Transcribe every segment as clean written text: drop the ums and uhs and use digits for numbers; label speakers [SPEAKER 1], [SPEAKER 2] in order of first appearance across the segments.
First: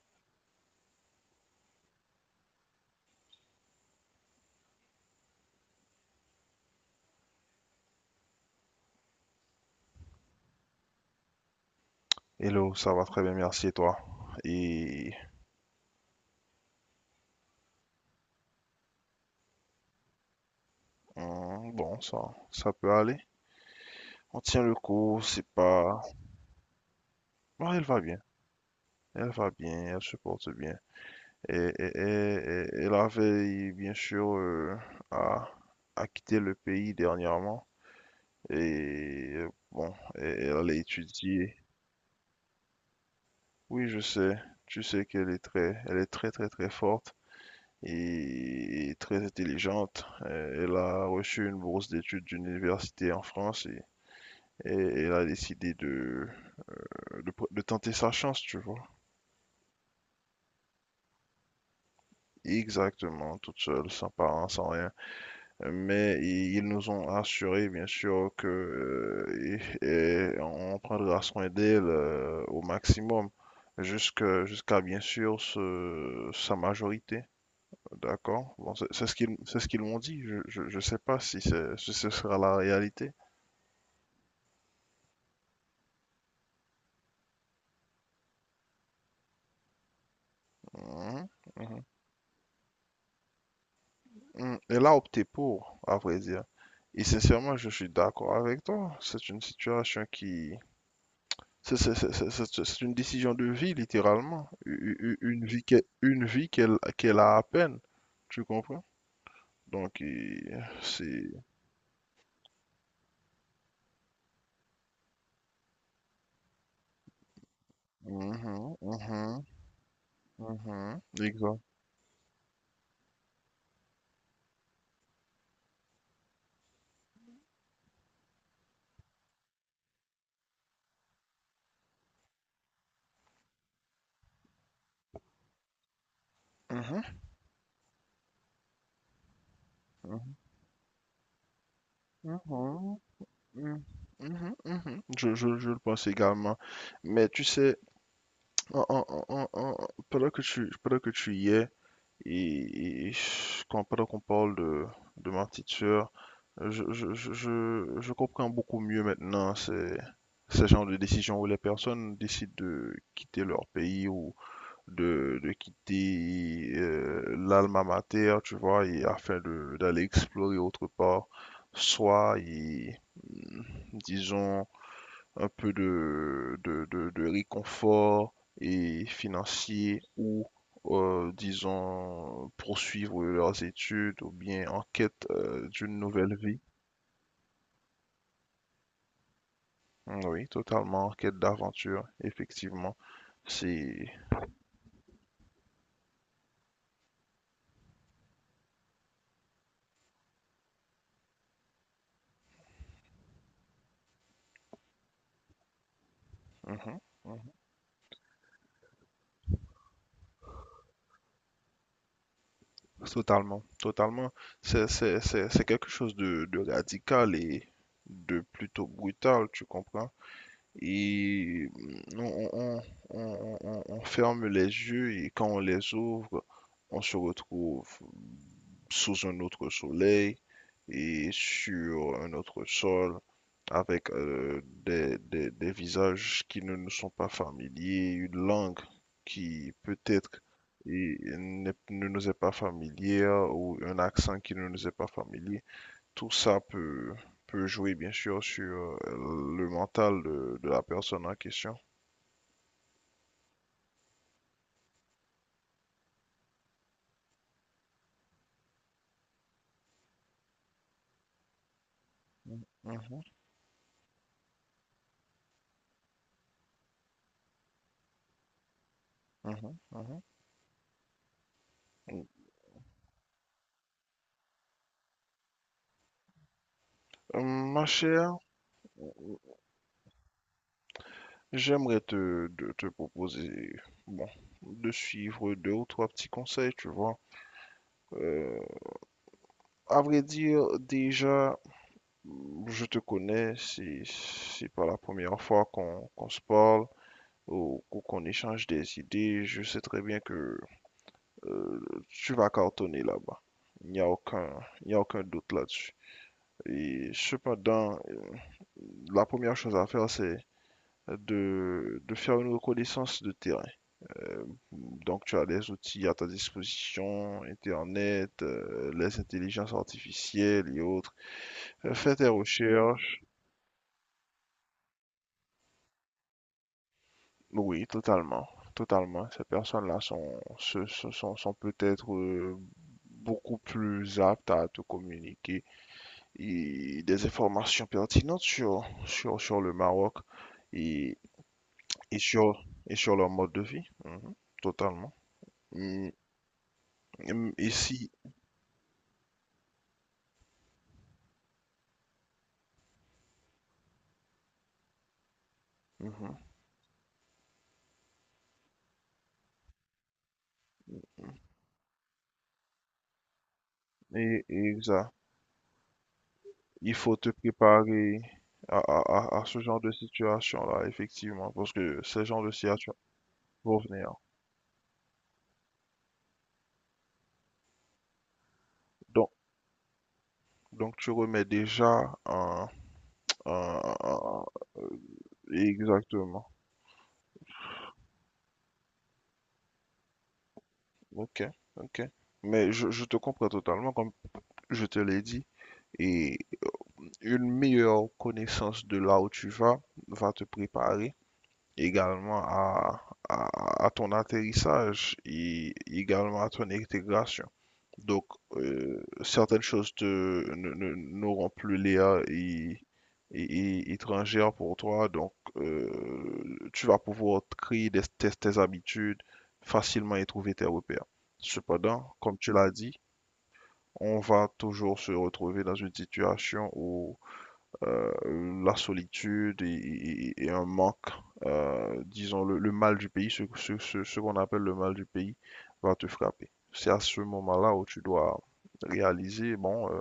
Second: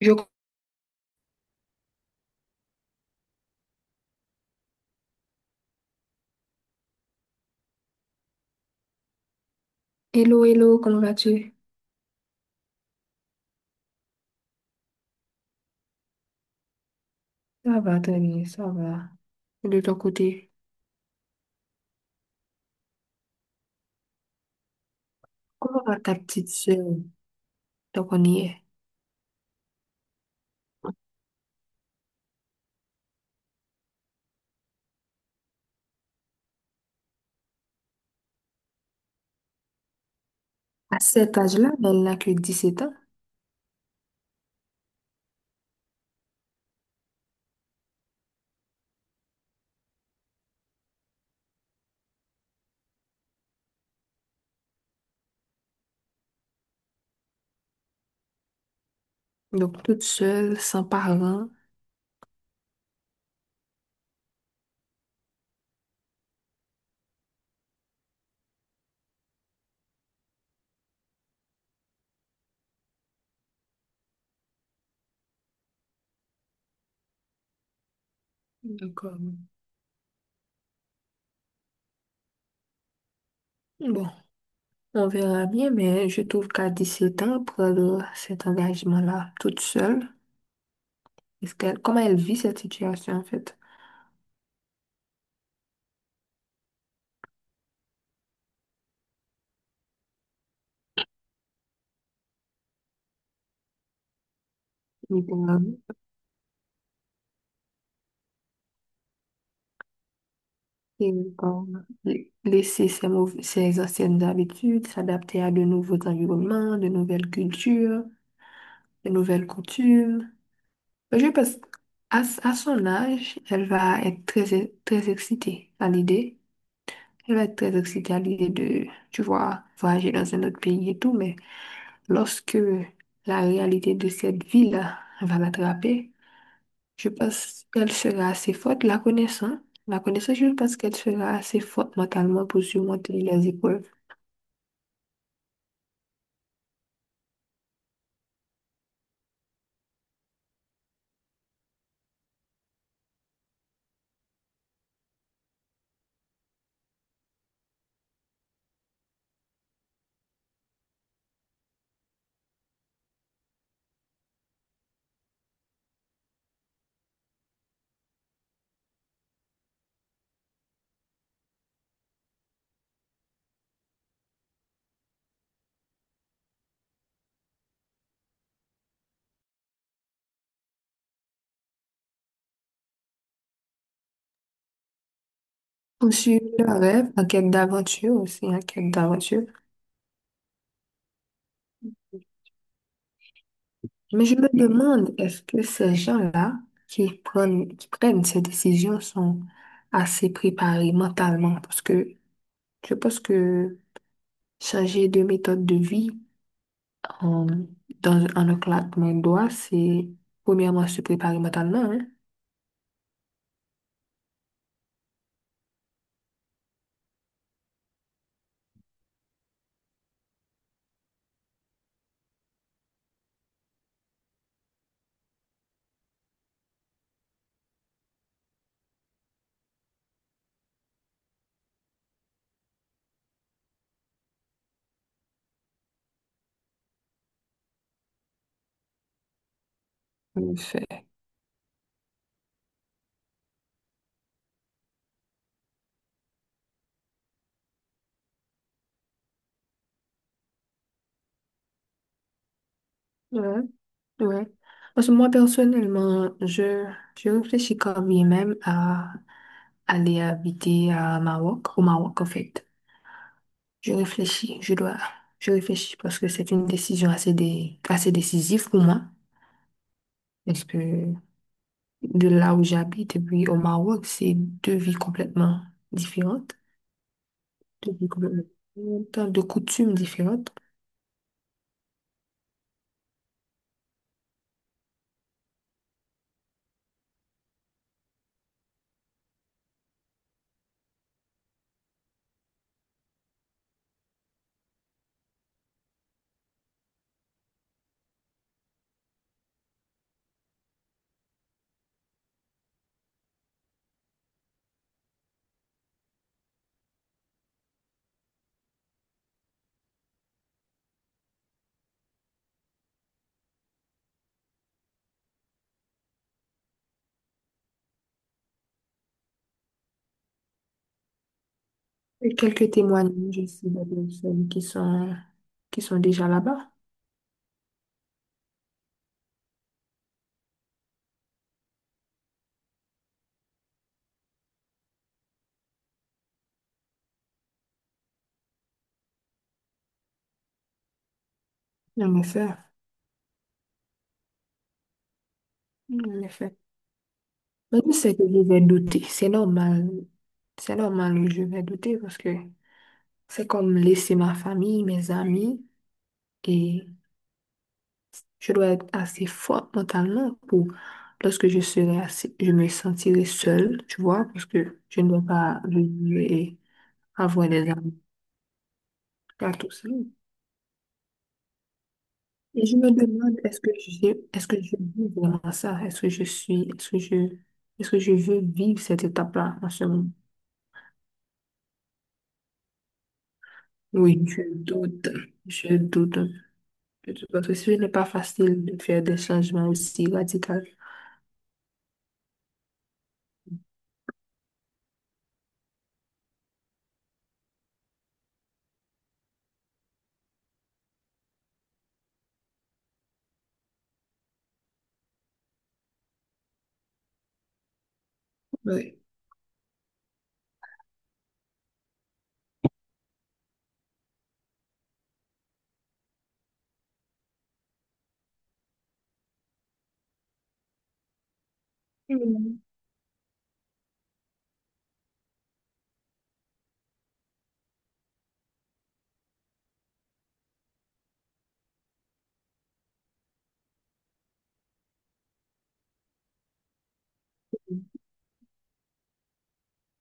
[SPEAKER 1] Je... Hello, hello, comment vas-tu?
[SPEAKER 2] Hello, ça va très bien, merci et toi. Et
[SPEAKER 1] Ça va, Tony, ça va. Et de ton côté,
[SPEAKER 2] bon, ça peut aller. On tient le coup, c'est
[SPEAKER 1] comment va
[SPEAKER 2] pas.
[SPEAKER 1] ta petite sœur?
[SPEAKER 2] Ah,
[SPEAKER 1] Donc, on y est.
[SPEAKER 2] elle va bien, elle se porte bien. Et, et, et, et la veille, bien sûr, a, a quitté le pays dernièrement. Et bon, et elle allait
[SPEAKER 1] À cet
[SPEAKER 2] étudier.
[SPEAKER 1] âge-là, elle n'a que 17 ans.
[SPEAKER 2] Oui, je sais, tu sais elle est très, très, très forte et très intelligente. Elle a reçu une bourse d'études d'une université en France. Et elle a décidé de tenter sa chance, tu vois.
[SPEAKER 1] Donc, toute seule, sans parents.
[SPEAKER 2] Exactement, toute seule, sans parents, sans rien. Mais ils nous ont assuré, bien sûr, que on prendra soin d'elle au maximum, jusqu'à, bien sûr, sa majorité. D'accord? Bon,
[SPEAKER 1] Donc, euh,
[SPEAKER 2] c'est ce qu'ils m'ont dit. Je sais pas si ce sera la réalité.
[SPEAKER 1] bon, on verra bien, mais je trouve qu'à 17 ans, prendre cet engagement-là, toute seule,
[SPEAKER 2] Mhm, mhm.
[SPEAKER 1] comment elle vit cette situation, en fait?
[SPEAKER 2] Elle a opté pour, à vrai dire. Et sincèrement, je suis d'accord avec toi. C'est une situation qui... C'est une décision de vie, littéralement. U- u-
[SPEAKER 1] Littéralement.
[SPEAKER 2] une vie qu'elle qu'elle a à peine. Tu comprends? Donc,
[SPEAKER 1] Et,
[SPEAKER 2] c'est...
[SPEAKER 1] euh, laisser ses anciennes habitudes, s'adapter à de nouveaux environnements, de nouvelles cultures,
[SPEAKER 2] Mhm,
[SPEAKER 1] de
[SPEAKER 2] mhm,
[SPEAKER 1] nouvelles coutumes.
[SPEAKER 2] mhm,
[SPEAKER 1] Je pense
[SPEAKER 2] exact.
[SPEAKER 1] à son âge, elle va être très excitée à l'idée. Elle va être très excitée à l'idée de, tu vois, voyager dans un autre pays et tout, mais lorsque la réalité de cette ville-là va l'attraper, je
[SPEAKER 2] Mhm,
[SPEAKER 1] pense qu'elle sera assez forte, la connaissant. La connaissant, je pense qu'elle sera assez forte mentalement pour
[SPEAKER 2] mhm,
[SPEAKER 1] surmonter les
[SPEAKER 2] mhm,
[SPEAKER 1] épreuves.
[SPEAKER 2] mhm, mhm. Je le pense également. Mais tu sais, pendant que tu y es. Et, et Quand, pendant qu'on parle de ma petite sœur, je comprends beaucoup mieux maintenant ces genre de décisions où les personnes décident de quitter leur pays ou de quitter l'alma mater, tu vois, et afin d'aller explorer autre part, soit, et, mm, disons, un peu de réconfort et financier ou, disons, poursuivre leurs études ou bien en quête d'une nouvelle
[SPEAKER 1] Poursuivre
[SPEAKER 2] vie.
[SPEAKER 1] le rêve, en quête d'aventure aussi, en quête d'aventure.
[SPEAKER 2] Oui, totalement en quête d'aventure, effectivement. C'est
[SPEAKER 1] Mais je me demande, est-ce que ces gens-là qui prennent ces décisions sont assez préparés mentalement? Parce que je pense que changer de méthode de vie
[SPEAKER 2] Mhm, mhm.
[SPEAKER 1] en, en un claquement de doigts, c'est premièrement se préparer mentalement, hein?
[SPEAKER 2] Totalement, totalement. C'est quelque chose de radical et de plutôt brutal, tu comprends? Et mm, on, on- on ferme les yeux et quand on les ouvre, on se retrouve sous un autre soleil et sur un autre sol avec des visages qui ne nous sont pas familiers, une langue qui peut-être
[SPEAKER 1] En effet.
[SPEAKER 2] ne nous est pas familière ou un accent qui ne nous est pas familier. Tout ça peut jouer bien sûr sur le mental de la personne en question.
[SPEAKER 1] Ouais, ouais. Parce que moi, personnellement, je réfléchis quand bien même à aller habiter à Maroc, au Maroc, en
[SPEAKER 2] Mhm,
[SPEAKER 1] fait. Je réfléchis, je dois, je réfléchis parce que c'est une décision assez assez décisive pour moi.
[SPEAKER 2] mhm, mhm.
[SPEAKER 1] Parce que de là où j'habite et puis au Maroc, c'est deux vies complètement différentes,
[SPEAKER 2] Ma
[SPEAKER 1] deux vies
[SPEAKER 2] chère,
[SPEAKER 1] complètement différentes, de coutumes différentes.
[SPEAKER 2] j'aimerais te proposer, bon, de suivre deux ou trois petits conseils, tu vois. Euh, à vrai dire, déjà, je te connais, c'est pas la première fois qu'on se parle ou qu'on échange des idées. Je sais très bien que euh, tu vas cartonner là-bas. Il n'y a aucun doute là-dessus. Et cependant, la première chose à faire, c'est de faire une reconnaissance de terrain. Euh, donc, tu as les outils à ta disposition, Internet, les intelligences artificielles et autres. Fais tes
[SPEAKER 1] Et quelques
[SPEAKER 2] recherches.
[SPEAKER 1] témoignages aussi de personnes qui sont déjà là-bas.
[SPEAKER 2] Oui, totalement. Totalement. Ces personnes-là sont, se- se- sont, sont peut-être beaucoup plus aptes à te communiquer et des informations pertinentes sur le Maroc et,
[SPEAKER 1] En effet,
[SPEAKER 2] et sur leur mode de vie. Mhm, totalement. Et,
[SPEAKER 1] en effet.
[SPEAKER 2] et
[SPEAKER 1] Mais je
[SPEAKER 2] si,
[SPEAKER 1] sais que je vais douter, c'est normal, je vais douter parce que c'est comme laisser ma famille, mes amis.
[SPEAKER 2] mhm,
[SPEAKER 1] Et je dois être assez forte mentalement pour, lorsque je me sentirai seule, tu vois,
[SPEAKER 2] et,
[SPEAKER 1] parce que
[SPEAKER 2] et
[SPEAKER 1] je ne
[SPEAKER 2] ça,
[SPEAKER 1] dois pas venir et
[SPEAKER 2] il faut te
[SPEAKER 1] avoir des amis
[SPEAKER 2] préparer à, à, à
[SPEAKER 1] à
[SPEAKER 2] ce
[SPEAKER 1] tout
[SPEAKER 2] genre de
[SPEAKER 1] seul.
[SPEAKER 2] situation-là, effectivement, parce que ce genre de
[SPEAKER 1] Et je me
[SPEAKER 2] situation
[SPEAKER 1] demande,
[SPEAKER 2] vont venir.
[SPEAKER 1] est-ce que je vis vraiment ça? Est-ce que je suis, est-ce que je veux vivre cette
[SPEAKER 2] Donc,
[SPEAKER 1] étape-là en ce moment?
[SPEAKER 2] tu remets déjà un, un-
[SPEAKER 1] Oui,
[SPEAKER 2] un-
[SPEAKER 1] je doute un
[SPEAKER 2] Exactement.
[SPEAKER 1] peu, parce que ce n'est pas facile de faire des changements aussi radicaux.
[SPEAKER 2] Ok, ok. Mais je te comprends totalement, comme je te l'ai dit. Et une meilleure connaissance de là où tu vas va te préparer également à ton atterrissage et également à ton intégration. Donc,
[SPEAKER 1] Oui.
[SPEAKER 2] certaines choses te, ne- ne- n'auront plus l'air et étrangères pour toi. Donc, tu vas pouvoir créer tes habitudes facilement et trouver tes repères. Cependant, comme tu l'as dit, on va toujours se retrouver dans une situation où euh, la solitude et un manque, disons le mal du pays, ce qu'on appelle le mal du pays, va te frapper. C'est à ce moment-là où tu dois réaliser, bon,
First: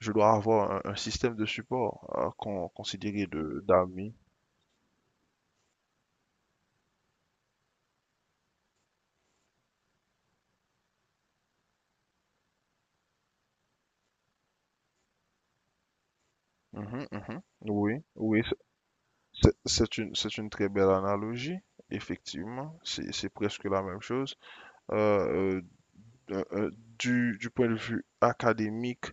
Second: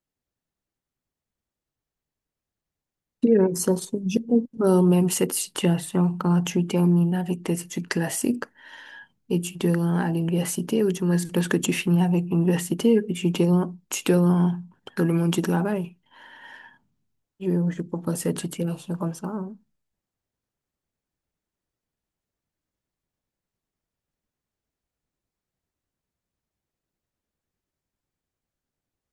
[SPEAKER 2] je dois avoir un système de support considéré
[SPEAKER 1] Oui, oui,
[SPEAKER 2] de
[SPEAKER 1] ça se
[SPEAKER 2] d'amis.
[SPEAKER 1] joue même cette situation quand tu termines avec tes études classiques et tu te rends à l'université, ou du moins lorsque tu finis avec l'université et puis tu te rends dans le monde du travail.
[SPEAKER 2] Mhm, mhm.
[SPEAKER 1] Je
[SPEAKER 2] Oui,
[SPEAKER 1] propose cette
[SPEAKER 2] oui, c'est
[SPEAKER 1] situation comme ça,
[SPEAKER 2] c'est-
[SPEAKER 1] hein.
[SPEAKER 2] c'est une, c'est une très belle analogie, effectivement. C'est presque la même chose. Euh, euh, euh, euh, du point de vue académique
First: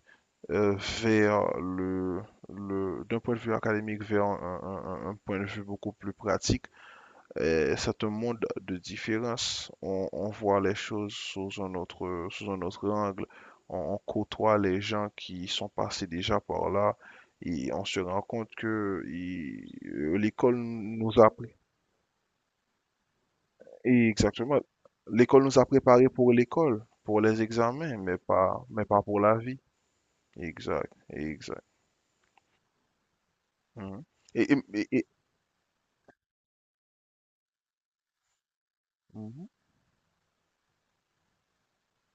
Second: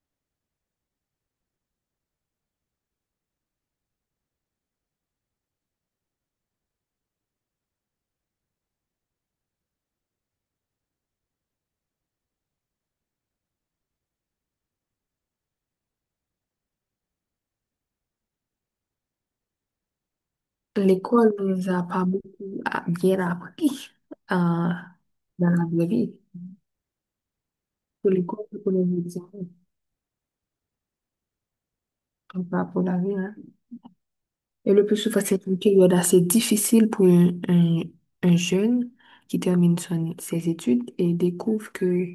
[SPEAKER 2] euh, vers le, d'un point de vue académique vers un point de vue beaucoup plus pratique, c'est un monde de différence. On voit les choses sous un autre angle. On côtoie les gens qui sont passés déjà par là et on se rend compte que l'école nous a
[SPEAKER 1] L'école nous a pas beaucoup bien appris
[SPEAKER 2] et exactement,
[SPEAKER 1] euh,
[SPEAKER 2] l'école
[SPEAKER 1] dans
[SPEAKER 2] nous
[SPEAKER 1] la
[SPEAKER 2] a
[SPEAKER 1] vraie
[SPEAKER 2] préparés
[SPEAKER 1] vie.
[SPEAKER 2] pour l'école, pour les examens,
[SPEAKER 1] Pour l'école, c'est pour les
[SPEAKER 2] mais pas pour
[SPEAKER 1] examens,
[SPEAKER 2] la vie. Exact, exact.
[SPEAKER 1] mais pas pour la vie, hein.
[SPEAKER 2] Mhm. Et, et-
[SPEAKER 1] Et le
[SPEAKER 2] et-
[SPEAKER 1] plus
[SPEAKER 2] et-
[SPEAKER 1] souvent, c'est une période assez difficile pour un jeune qui
[SPEAKER 2] Mhm.
[SPEAKER 1] termine ses études et découvre que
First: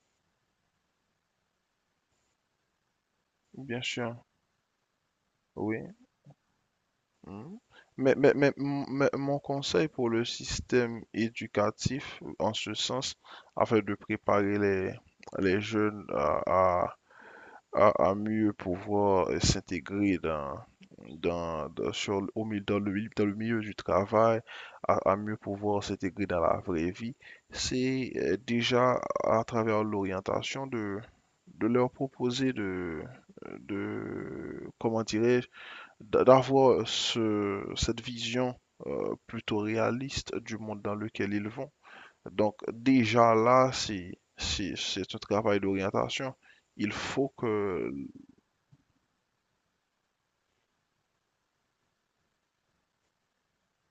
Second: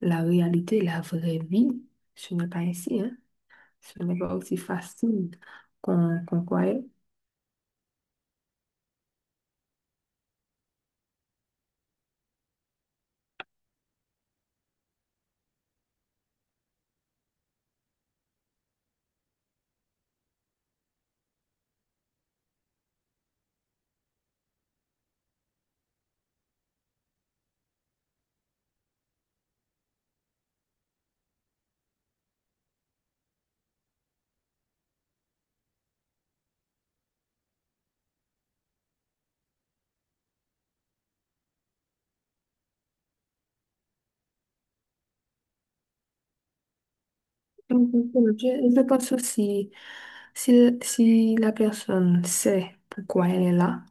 [SPEAKER 1] la réalité, la vraie vie, ce n'est pas ainsi, hein.
[SPEAKER 2] Bien
[SPEAKER 1] Ce n'est
[SPEAKER 2] sûr,
[SPEAKER 1] pas aussi facile
[SPEAKER 2] oui.
[SPEAKER 1] qu'on croyait.
[SPEAKER 2] Mhm. Mais, mais mon conseil pour le système éducatif, en ce sens, afin de préparer les jeunes à mieux pouvoir s'intégrer dans, dans, dans- sur, au milieu, dans le milieu du travail, à mieux pouvoir s'intégrer dans la vraie vie, c'est déjà à travers l'orientation de leur proposer de comment dirais-je, d'avoir cette vision plutôt réaliste du monde dans lequel ils vont. Donc déjà là, c'est un travail d'orientation. Il faut
[SPEAKER 1] Donc,
[SPEAKER 2] que...
[SPEAKER 1] je pense aussi, si la personne sait pourquoi elle est là,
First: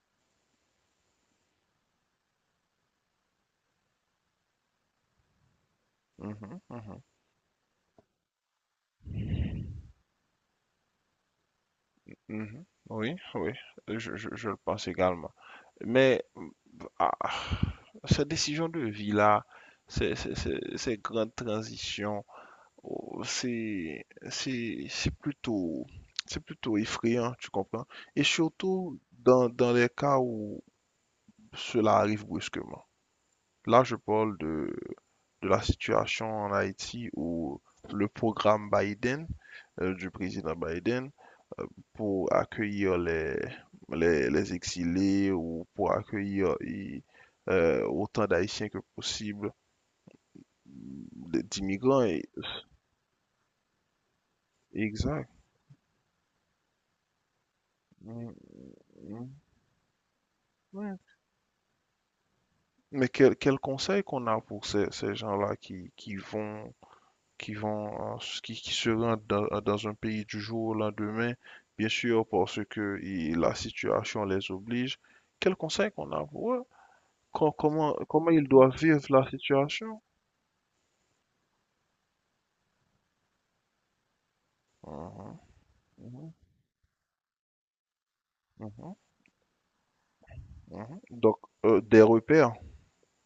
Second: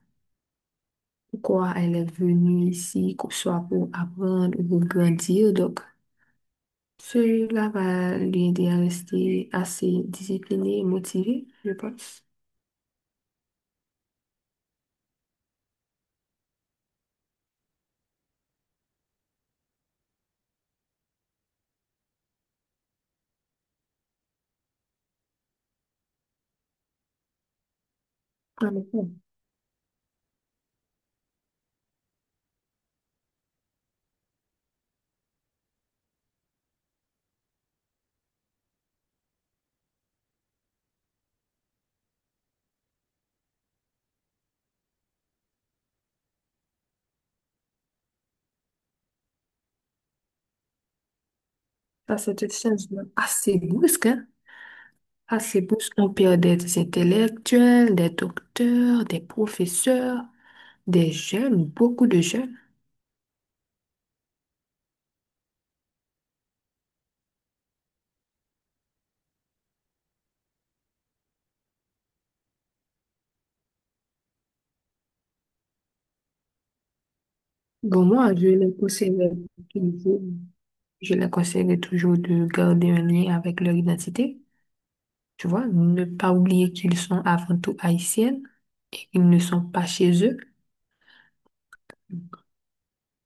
[SPEAKER 1] pourquoi elle est venue ici, que ce soit pour apprendre ou pour grandir, donc
[SPEAKER 2] Mhm, mhm,
[SPEAKER 1] celui-là va lui aider à rester assez discipliné et motivé, je pense.
[SPEAKER 2] mhm. Oui, oui, je le pense également. Mais ah, ces décisions de vie-là, ces grandes transitions, oh, c'est, c'est, c'est plutôt, c'est plutôt effrayant, tu comprends? Et
[SPEAKER 1] Ah mais
[SPEAKER 2] surtout
[SPEAKER 1] bon,
[SPEAKER 2] dans les cas où cela arrive brusquement. Là, je parle de la situation en Haïti où le programme Biden, du président Biden, euh, pour accueillir les exilés ou pour accueillir autant d'Haïtiens que possible, d'immigrants.
[SPEAKER 1] que c'est un changement assez brusque, hein.
[SPEAKER 2] Exact.
[SPEAKER 1] Assez brusque. On perd des intellectuels, des
[SPEAKER 2] Mm,
[SPEAKER 1] docteurs, des
[SPEAKER 2] mm,
[SPEAKER 1] professeurs,
[SPEAKER 2] ouais.
[SPEAKER 1] des jeunes, beaucoup de jeunes.
[SPEAKER 2] Mais quel conseil qu'on a pour ces gens-là qui vont, euh, qui se rendent dans un pays du jour au lendemain, bien sûr, parce que la situation les oblige. Quel conseil qu'on a pour eux? Comment,
[SPEAKER 1] Bon, moi, je
[SPEAKER 2] ils
[SPEAKER 1] les
[SPEAKER 2] doivent vivre la
[SPEAKER 1] conseillerais
[SPEAKER 2] situation?
[SPEAKER 1] toujours, je les conseillerais toujours de garder un lien avec leur identité.
[SPEAKER 2] Mhm,
[SPEAKER 1] Tu vois, ne pas
[SPEAKER 2] mhm,
[SPEAKER 1] oublier qu'ils sont avant tout haïtiennes
[SPEAKER 2] mhm,
[SPEAKER 1] et qu'ils ne sont pas chez eux.
[SPEAKER 2] mhm. Donc, des repères.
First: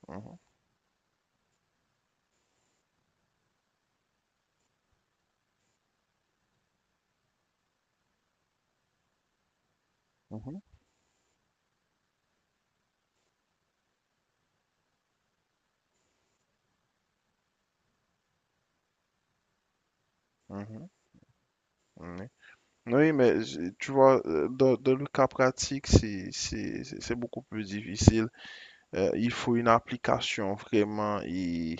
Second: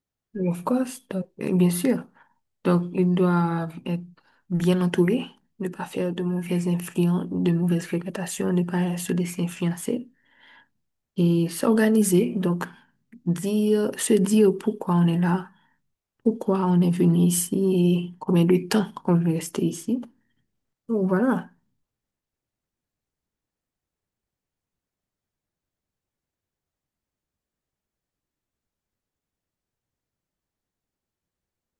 [SPEAKER 2] Mhm,
[SPEAKER 1] Of course, donc, bien sûr. Donc, ils doivent être bien entourés, ne pas faire de mauvaises influences, de mauvaises fréquentations, ne pas se laisser influencer
[SPEAKER 2] mhm,
[SPEAKER 1] et s'organiser. Donc, se dire pourquoi on est là, pourquoi on est venu ici et combien de temps qu'on veut rester ici.
[SPEAKER 2] mhm,
[SPEAKER 1] Donc, voilà.
[SPEAKER 2] oui. Oui, mais tu vois, dans, dans le cas pratique, c'est beaucoup plus difficile. Il faut une application vraiment et,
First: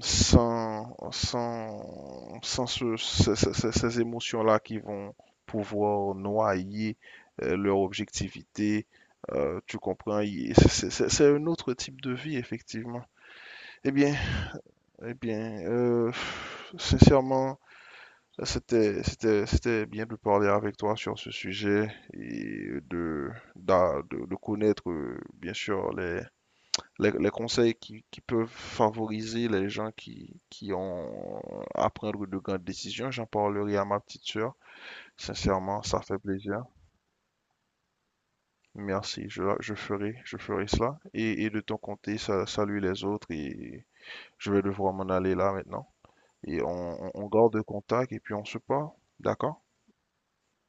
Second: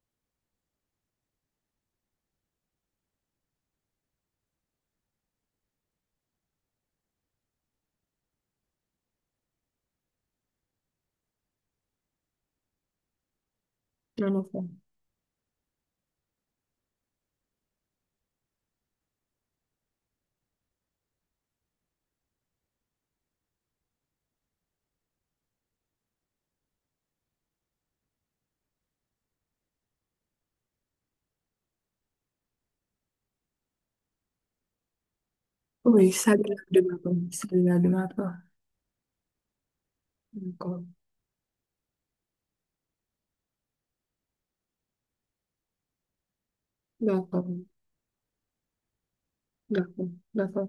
[SPEAKER 2] sans ces émotions-là qui vont pouvoir noyer leur objectivité. Tu comprends, c'est un autre type de vie, effectivement. Eh bien,
[SPEAKER 1] Bien au fond.
[SPEAKER 2] eh bien, euh, sincèrement, c'était bien de parler avec toi sur ce sujet et de connaître, bien sûr, les conseils qui peuvent favoriser les gens qui ont à prendre de grandes décisions. J'en parlerai à ma petite sœur. Sincèrement, ça
[SPEAKER 1] Oui,
[SPEAKER 2] fait
[SPEAKER 1] ça
[SPEAKER 2] plaisir.
[SPEAKER 1] de ma part. Ça de ma part.
[SPEAKER 2] Merci, je ferai
[SPEAKER 1] D'accord.
[SPEAKER 2] cela. Et de ton côté, salut les autres et je vais devoir m'en aller là maintenant. Et on
[SPEAKER 1] D'accord.
[SPEAKER 2] garde contact et puis on se parle. D'accord?
[SPEAKER 1] D'accord. D'accord.